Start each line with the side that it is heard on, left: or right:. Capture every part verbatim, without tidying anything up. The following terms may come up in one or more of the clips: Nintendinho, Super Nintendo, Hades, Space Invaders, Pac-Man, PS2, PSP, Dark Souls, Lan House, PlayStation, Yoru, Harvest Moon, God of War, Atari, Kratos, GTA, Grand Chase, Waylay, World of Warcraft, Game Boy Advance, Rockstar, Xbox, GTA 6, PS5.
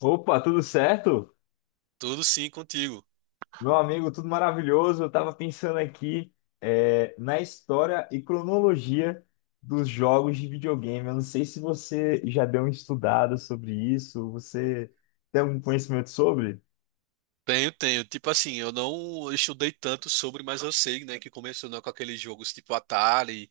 left: Opa, tudo certo?
right: Tudo sim contigo.
left: Meu amigo, tudo maravilhoso. Eu estava pensando aqui é, na história e cronologia dos jogos de videogame. Eu não sei se você já deu uma estudada sobre isso. Você tem algum conhecimento sobre?
right: Tenho, tenho. Tipo assim, eu não estudei tanto sobre, mas eu sei, né, que começou, né, com aqueles jogos tipo Atari,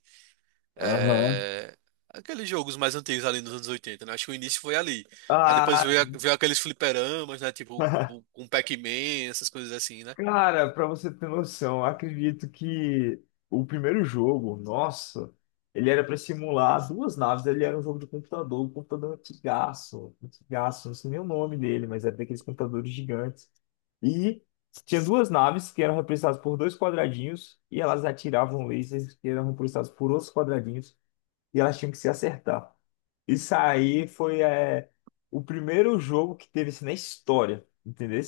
left: Aham.
right: é, aqueles jogos mais antigos ali nos anos oitenta, né? Acho que o início foi ali. Aí depois
left: Ah.
right: veio, a- veio aqueles fliperamas, né, tipo o- com Pac-Man, essas coisas assim, né?
left: Cara, pra você ter noção, eu acredito que o primeiro jogo, nossa, ele era pra simular duas naves, ele era um jogo de computador, um computador antigaço, antigaço, não sei nem o nome dele, mas era daqueles computadores gigantes. E tinha duas naves que eram representadas por dois quadradinhos, e elas atiravam lasers que eram representados por outros quadradinhos, e elas tinham que se acertar. Isso aí foi é, o primeiro jogo que teve isso na história, entendeu?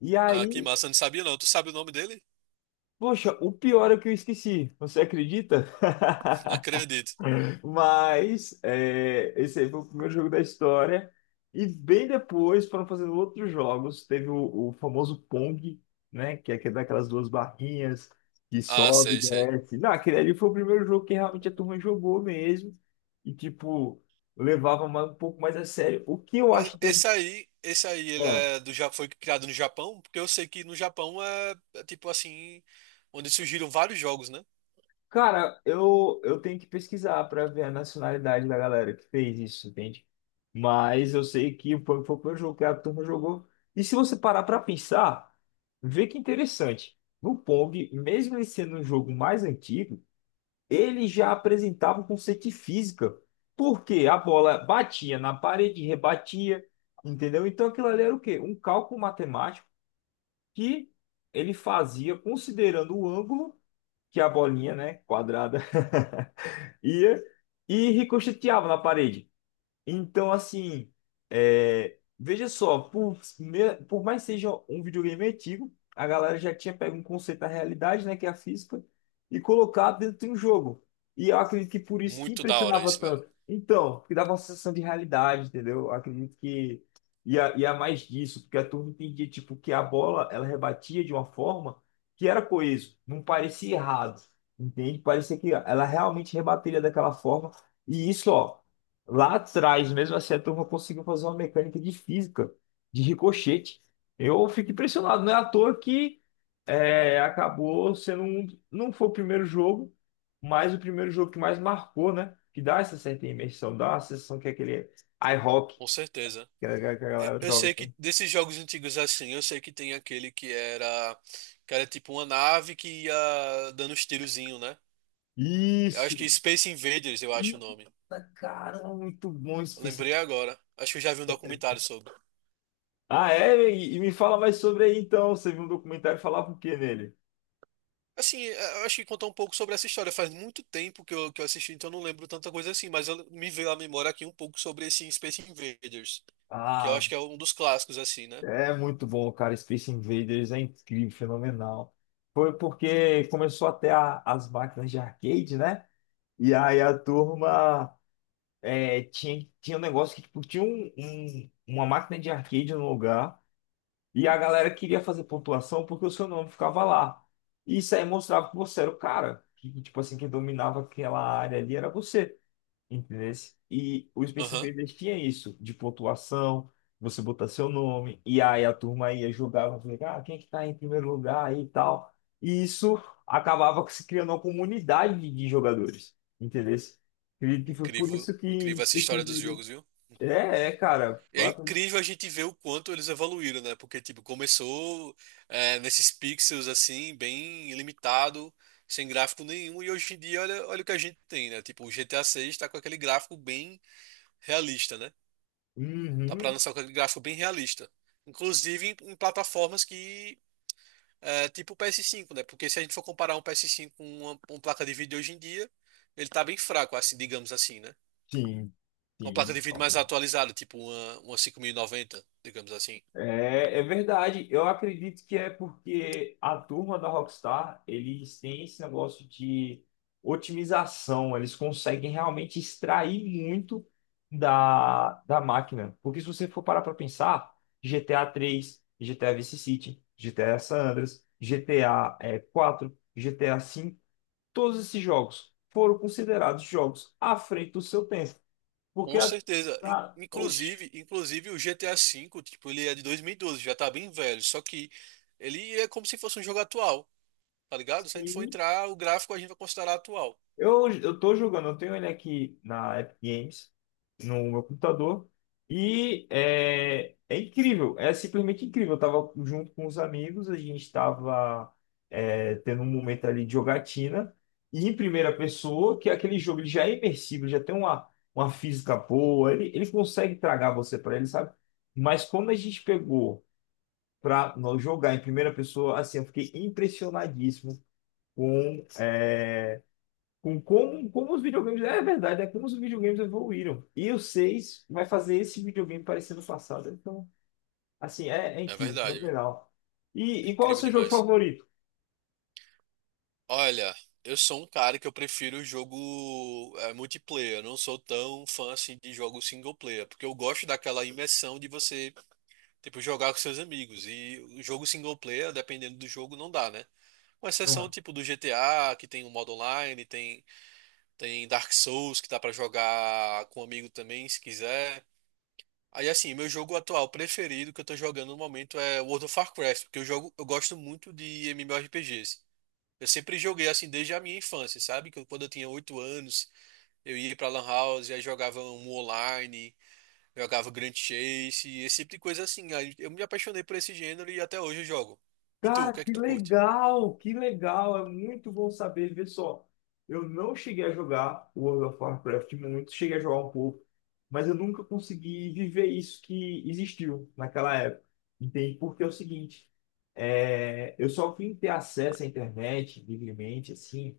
left: E
right: Ah, que
left: aí...
right: massa, eu não sabia não. Tu sabe o nome dele?
left: Poxa, o pior é que eu esqueci, você acredita?
right: Não acredito.
left: Mas é, esse aí foi o primeiro jogo da história. E bem depois foram fazendo outros jogos. Teve o, o famoso Pong, né? Que é aquele daquelas duas barrinhas que
right: Ah,
left: sobe,
right: sei, sei.
left: desce. Não, aquele ali foi o primeiro jogo que realmente a turma jogou mesmo. E, tipo, levava mais- um pouco mais a sério. O que eu
right: Mas
left: acho
right: esse
left: interessante.
right: aí, esse aí, ele é do, Ja- foi criado no Japão, porque eu sei que no Japão é é tipo assim, onde surgiram vários jogos, né?
left: Cara, eu, eu tenho que pesquisar para ver a nacionalidade da galera que fez isso, entende? Mas eu sei que foi, foi o primeiro jogo que a turma jogou. E se você parar para pensar, vê que interessante. No Pong, mesmo ele sendo um jogo mais antigo, ele já apresentava o conceito de física. Porque a bola batia na parede, rebatia, entendeu? Então aquilo ali era o quê? Um cálculo matemático que ele fazia considerando o ângulo que a bolinha, né, quadrada. Ia e ricocheteava na parede. Então, assim, é, veja só, por, me- por mais que seja um videogame antigo, a galera já tinha pego um conceito da realidade, né, que é a física, e colocado dentro de um jogo. E eu acredito que por isso que
right: Muito da hora
left: impressionava
right: isso, velho.
left: tanto. Então, que dava uma sensação de realidade, entendeu? Eu acredito que ia, ia mais disso, porque a turma entendia, tipo, que a bola, ela rebatia de uma forma que era coeso, não parecia errado, entende? Parecia que ela realmente rebateria daquela forma. E isso, ó. Lá atrás, mesmo assim, a turma conseguiu fazer uma mecânica de física, de ricochete. Eu fico impressionado, não é à toa que é, acabou sendo um, não foi o primeiro jogo, mas o primeiro jogo que mais marcou, né? Que dá essa certa imersão, dá a sensação que é aquele iHockey
right: Com certeza.
left: que a, que a
right: Eu
left: galera
right: eu
left: joga.
right: sei que desses jogos antigos assim, eu sei que tem aquele que era que era tipo uma nave que ia dando uns tirozinho, né? Eu acho que
left: Isso!
right: Space Invaders, eu acho o nome.
left: Eita, cara, muito bom esse
right: Eu
left: P C.
right: lembrei agora. Acho que eu já vi um documentário sobre.
left: Ah, é? E, e me fala mais sobre aí então. Você viu um documentário e falava o quê nele?
right: Assim, é, eu acho que contar um pouco sobre essa história. Faz muito tempo que eu, que eu assisti, então eu não lembro tanta coisa assim, mas eu, me veio à memória aqui um pouco sobre esse Space Invaders, que eu
left: Ah,
right: acho que é um dos clássicos assim, né?
left: é muito bom, cara. Space Invaders é incrível, fenomenal. Foi porque começou até as máquinas de arcade, né? E aí a turma é, tinha, tinha um negócio que tipo, tinha um, um- uma máquina de arcade no lugar e a galera queria fazer pontuação porque o seu nome ficava lá. E isso aí mostrava que você era o cara. Que, tipo assim, que dominava aquela área ali era você. Entendeu? E o Space
right: Aham.
left: Invaders tinha isso, de pontuação, você botar seu nome, e aí a turma ia jogava, ah, quem é que tá em primeiro lugar e tal. E isso acabava se criando uma comunidade de de jogadores, entendeu? Acredito que foi por
right: Incrível,
left: isso que
right: incrível essa
left: Space
right: história dos
left: Invaders...
right: jogos, viu?
left: É, é, cara.
right: É incrível a gente ver o quanto eles evoluíram, né? Porque, tipo, começou é, nesses pixels, assim, bem limitado, sem gráfico nenhum, e hoje em dia, olha, olha o que a gente tem, né? Tipo, o G T A seis tá com aquele gráfico bem realista, né? Tá pra
left: Uhum,
right: lançar com aquele gráfico bem realista. Inclusive em, em plataformas que, é, tipo o P S cinco, né? Porque se a gente for comparar um P S cinco com uma, com uma placa de vídeo hoje em dia, ele tá bem fraco, assim, digamos assim, né?
left: sim,
right: Com uma placa
left: sim.
right: de vídeo mais atualizada, tipo uma, uma cinquenta e noventa, digamos assim.
left: É, é verdade. Eu acredito que é porque a turma da Rockstar, eles têm esse negócio de otimização. Eles conseguem realmente extrair muito da, da máquina. Porque se você for parar para pensar, G T A três, G T A Vice City, GTA San Andreas, G T A eh, quatro, G T A cinco, todos esses jogos foram considerados jogos à frente do seu tempo. Porque
right: Com
left: a,
right: certeza. I-
left: a, oxi,
right: Inclusive, inclusive o G T A V, tipo, ele é de dois mil e doze, já tá bem velho, só que ele é como se fosse um jogo atual, tá ligado? Se a gente for
left: sim.
right: entrar, o gráfico a gente vai considerar atual.
left: Eu, eu tô jogando, eu tenho ele aqui na Epic Games, no meu computador, e é, é incrível, é simplesmente incrível. Eu tava junto com os amigos, a gente tava é, tendo um momento ali de jogatina, e em primeira pessoa, que é aquele jogo ele já é imersivo, já tem uma, uma física boa, ele, ele consegue tragar você pra ele, sabe? Mas quando a gente pegou pra nós jogar em primeira pessoa, assim, eu fiquei impressionadíssimo. Com com como, como os videogames. É verdade, é como os videogames evoluíram. E o seis vai fazer esse videogame parecer no passado. Então, assim, é, é
right: É
left: incrível,
right: verdade, viu?
left: fenomenal.
right: É
left: E, e qual é o
right: incrível
left: seu jogo
right: demais.
left: favorito?
right: Olha, eu sou um cara que eu prefiro o jogo é, multiplayer, eu não sou tão fã assim de jogo single player, porque eu gosto daquela imersão de você, tipo, jogar com seus amigos. E o jogo single player, dependendo do jogo, não dá, né? Com exceção, tipo, do G T A, que tem o modo online, tem Tem Dark Souls que dá pra jogar com um amigo também, se quiser. Aí assim, meu jogo atual preferido que eu tô jogando no momento é World of Warcraft, porque eu jogo, eu gosto muito de MMORPGs. Eu sempre joguei assim desde a minha infância, sabe? Que eu- quando eu tinha oito anos, eu ia pra Lan House, aí jogava um online, jogava Grand Chase, esse tipo de coisa assim. Aí eu me apaixonei por esse gênero e até hoje eu jogo. E tu, o
left: Cara,
right: que é que
left: que
right: tu curte?
left: legal, que legal, é muito bom saber. Vê só, eu não cheguei a jogar World of Warcraft muito, cheguei a jogar um pouco, mas eu nunca consegui viver isso que existiu naquela época. Entende? Porque é o seguinte, é, eu só vim ter acesso à internet livremente, assim.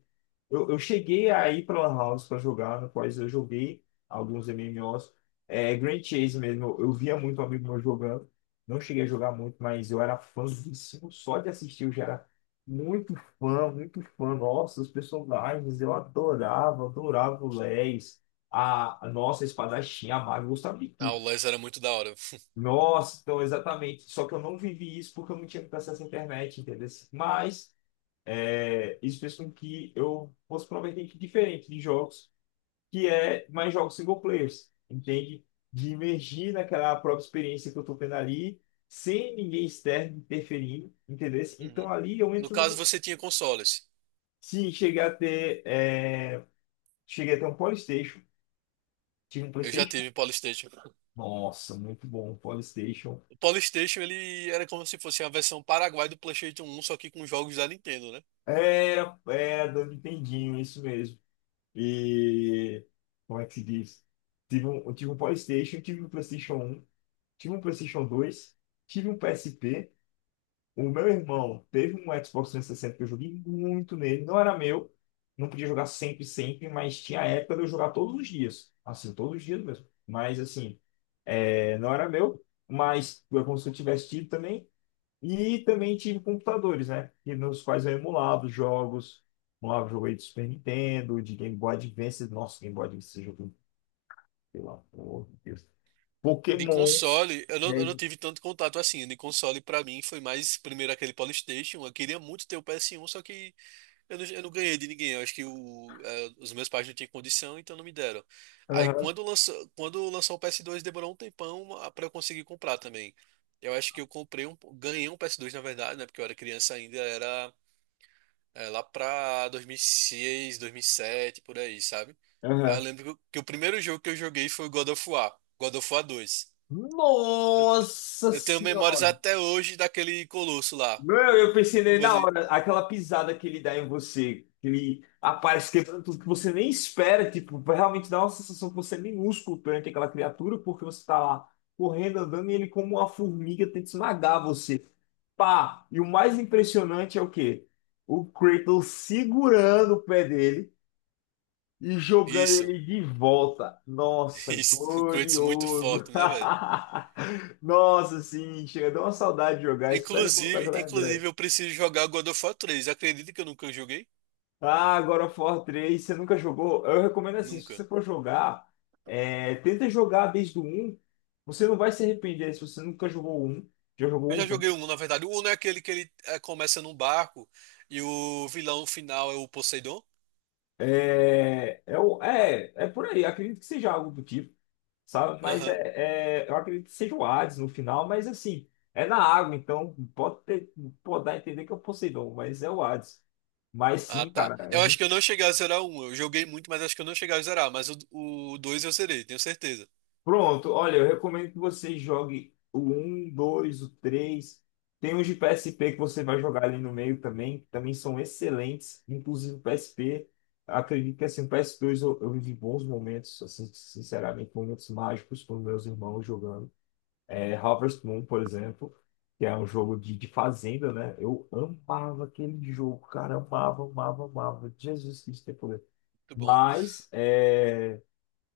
left: Eu, eu cheguei a ir para Lan House para jogar, no qual eu joguei alguns M M Os. É, Grand Chase mesmo, eu eu via muito amigo meu jogando. Não cheguei a jogar muito, mas eu era fãzíssimo só de assistir. Eu já era muito fã, muito fã. Nossa, os personagens, eu adorava, adorava o Leis, a, a nossa espadachim, a maga, eu gostava de
right: Ah, o
left: tudo.
right: les era muito da hora.
left: Nossa, então exatamente. Só que eu não vivi isso porque eu não tinha acesso à internet, entendeu? Mas é, isso fez com que eu fosse provavelmente diferente de jogos que é mais jogos single players, entende? De imergir naquela própria experiência que eu estou tendo ali, sem ninguém externo interferindo, entendeu? Então
right: Uhum.
left: ali eu
right: No
left: entro
right: caso,
left: no...
right: você tinha consoles.
left: Se chegar a ter... é, cheguei a ter um PlayStation, tive um
right: Eu já
left: PlayStation.
right: tive PlayStation.
left: Nossa, muito bom, um PlayStation.
right: O PlayStation ele era como se fosse a versão Paraguai do PlayStation um, só que com jogos da Nintendo, né?
left: Era, era do Nintendinho, isso mesmo. E... Como é que se diz? Tive um, eu tive um PlayStation, tive um PlayStation um, tive um PlayStation dois, tive um P S P. O meu irmão teve um Xbox trezentos e sessenta que eu joguei muito nele. Não era meu. Não podia jogar sempre, sempre, mas tinha a época de eu jogar todos os dias. Assim, todos os dias mesmo. Mas, assim, é, não era meu. Mas foi como se eu tivesse tido também. E também tive computadores, né? Que nos quais eu emulava os jogos. Emulava o jogo aí de Super Nintendo, de Game Boy Advance. Nossa, Game Boy Advance, esse jogo, pelo amor de Deus.
right: De
left: Pokémon.
right: console, eu não, eu não
left: Né?
right: tive tanto contato assim. De console, pra mim, foi mais primeiro aquele PlayStation. Eu queria muito ter o P S um, só que eu não, eu não ganhei de ninguém. Eu acho que o- eh, os meus pais não tinham condição, então não me deram. Aí
left: Aham,
right: quando lançou, quando lançou o P S dois, demorou um tempão, ah, pra eu conseguir comprar também. Eu acho que eu comprei um, ganhei um P S dois, na verdade, né? Porque eu era criança ainda, era. É, lá pra dois mil e seis, dois mil e sete, por aí, sabe? Aí eu
left: aham.
right: lembro que o primeiro jogo que eu joguei foi o God of War, God of War dois. Eu,
left: Nossa
right: eu tenho memórias
left: Senhora!
right: até hoje daquele colosso lá.
left: Meu, eu
right: No
left: pensei nele na
right: começo,
left: hora, aquela pisada que ele dá em você, que ele aparece quebrando tudo que você nem espera, tipo, realmente dá uma sensação que você é minúsculo perante aquela criatura, porque você tá lá correndo, andando, e ele como uma formiga tenta esmagar você. Pá! E o mais impressionante é o quê? O Kratos segurando o pé dele e jogando
right: isso,
left: ele de volta. Nossa,
right: isso, o Kratos muito
left: glorioso!
right: forte, né, velho?
left: Nossa, sim, chega, deu uma saudade de jogar, espero voltar a
right: Inclusive,
left: jogar em breve.
right: inclusive eu preciso jogar God of War três. Acredita que eu nunca joguei?
left: Ah, God of War três, você nunca jogou? Eu recomendo assim, se
right: Nunca.
left: você for jogar, é, tenta jogar desde o um. Você não vai se arrepender se você nunca jogou o um. Já jogou
right: Eu
left: o
right: já
left: um
right: joguei
left: também?
right: um, na verdade. O um é aquele que ele é, começa num barco e o vilão final é o Poseidon.
left: É, é, o- é, é por aí, acredito que seja algo do tipo, sabe? Mas
right: Aham.
left: é, é, eu acredito que seja o Hades no final, mas assim, é na água, então pode ter, pode dar a entender que é o Poseidon, mas é o Hades. Mas
right: Ah,
left: sim,
right: tá.
left: cara.
right: Eu acho que eu não cheguei a zerar um. Eu joguei muito, mas acho que eu não cheguei a zerar. Mas o, o dois eu zerei, tenho certeza.
left: Pronto, olha, eu recomendo que você jogue o um, dois, o três. Tem uns de P S P que você vai jogar ali no meio também, que também são excelentes. Inclusive o P S P, acredito que assim, o P S dois eu, eu vivi bons momentos, assim, sinceramente, momentos mágicos com meus irmãos jogando. É, Harvest Moon, por exemplo, que é um jogo de, de fazenda, né? Eu amava aquele jogo, cara, amava, amava, amava. Jesus Cristo tem poder.
right: Muito bom.
left: Mas, é,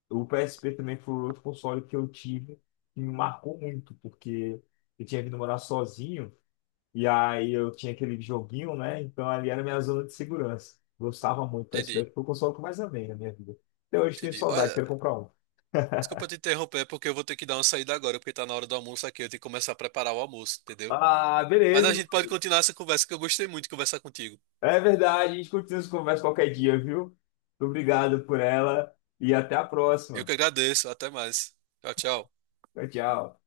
left: o P S P também foi outro console que eu tive que me marcou muito, porque eu tinha vindo morar sozinho e aí eu tinha aquele joguinho, né? Então ali era a minha zona de segurança. Gostava muito do P S P,
right: Entendi.
left: porque foi o console que eu mais amei na minha vida. Até hoje tenho
right: Entendi.
left: saudade,
right: Olha,
left: quero comprar um.
right: desculpa te interromper, porque eu vou ter que dar uma saída agora, porque tá na hora do almoço aqui. Eu tenho que começar a preparar o almoço, entendeu?
left: Ah,
right: Mas
left: beleza.
right: a gente pode continuar essa conversa, que eu gostei muito de conversar contigo.
left: É verdade, a gente continua essa conversa qualquer dia, viu? Muito obrigado por ela e até a
right: Eu que
left: próxima.
right: agradeço. Até mais. Tchau, tchau.
left: Tchau, tchau.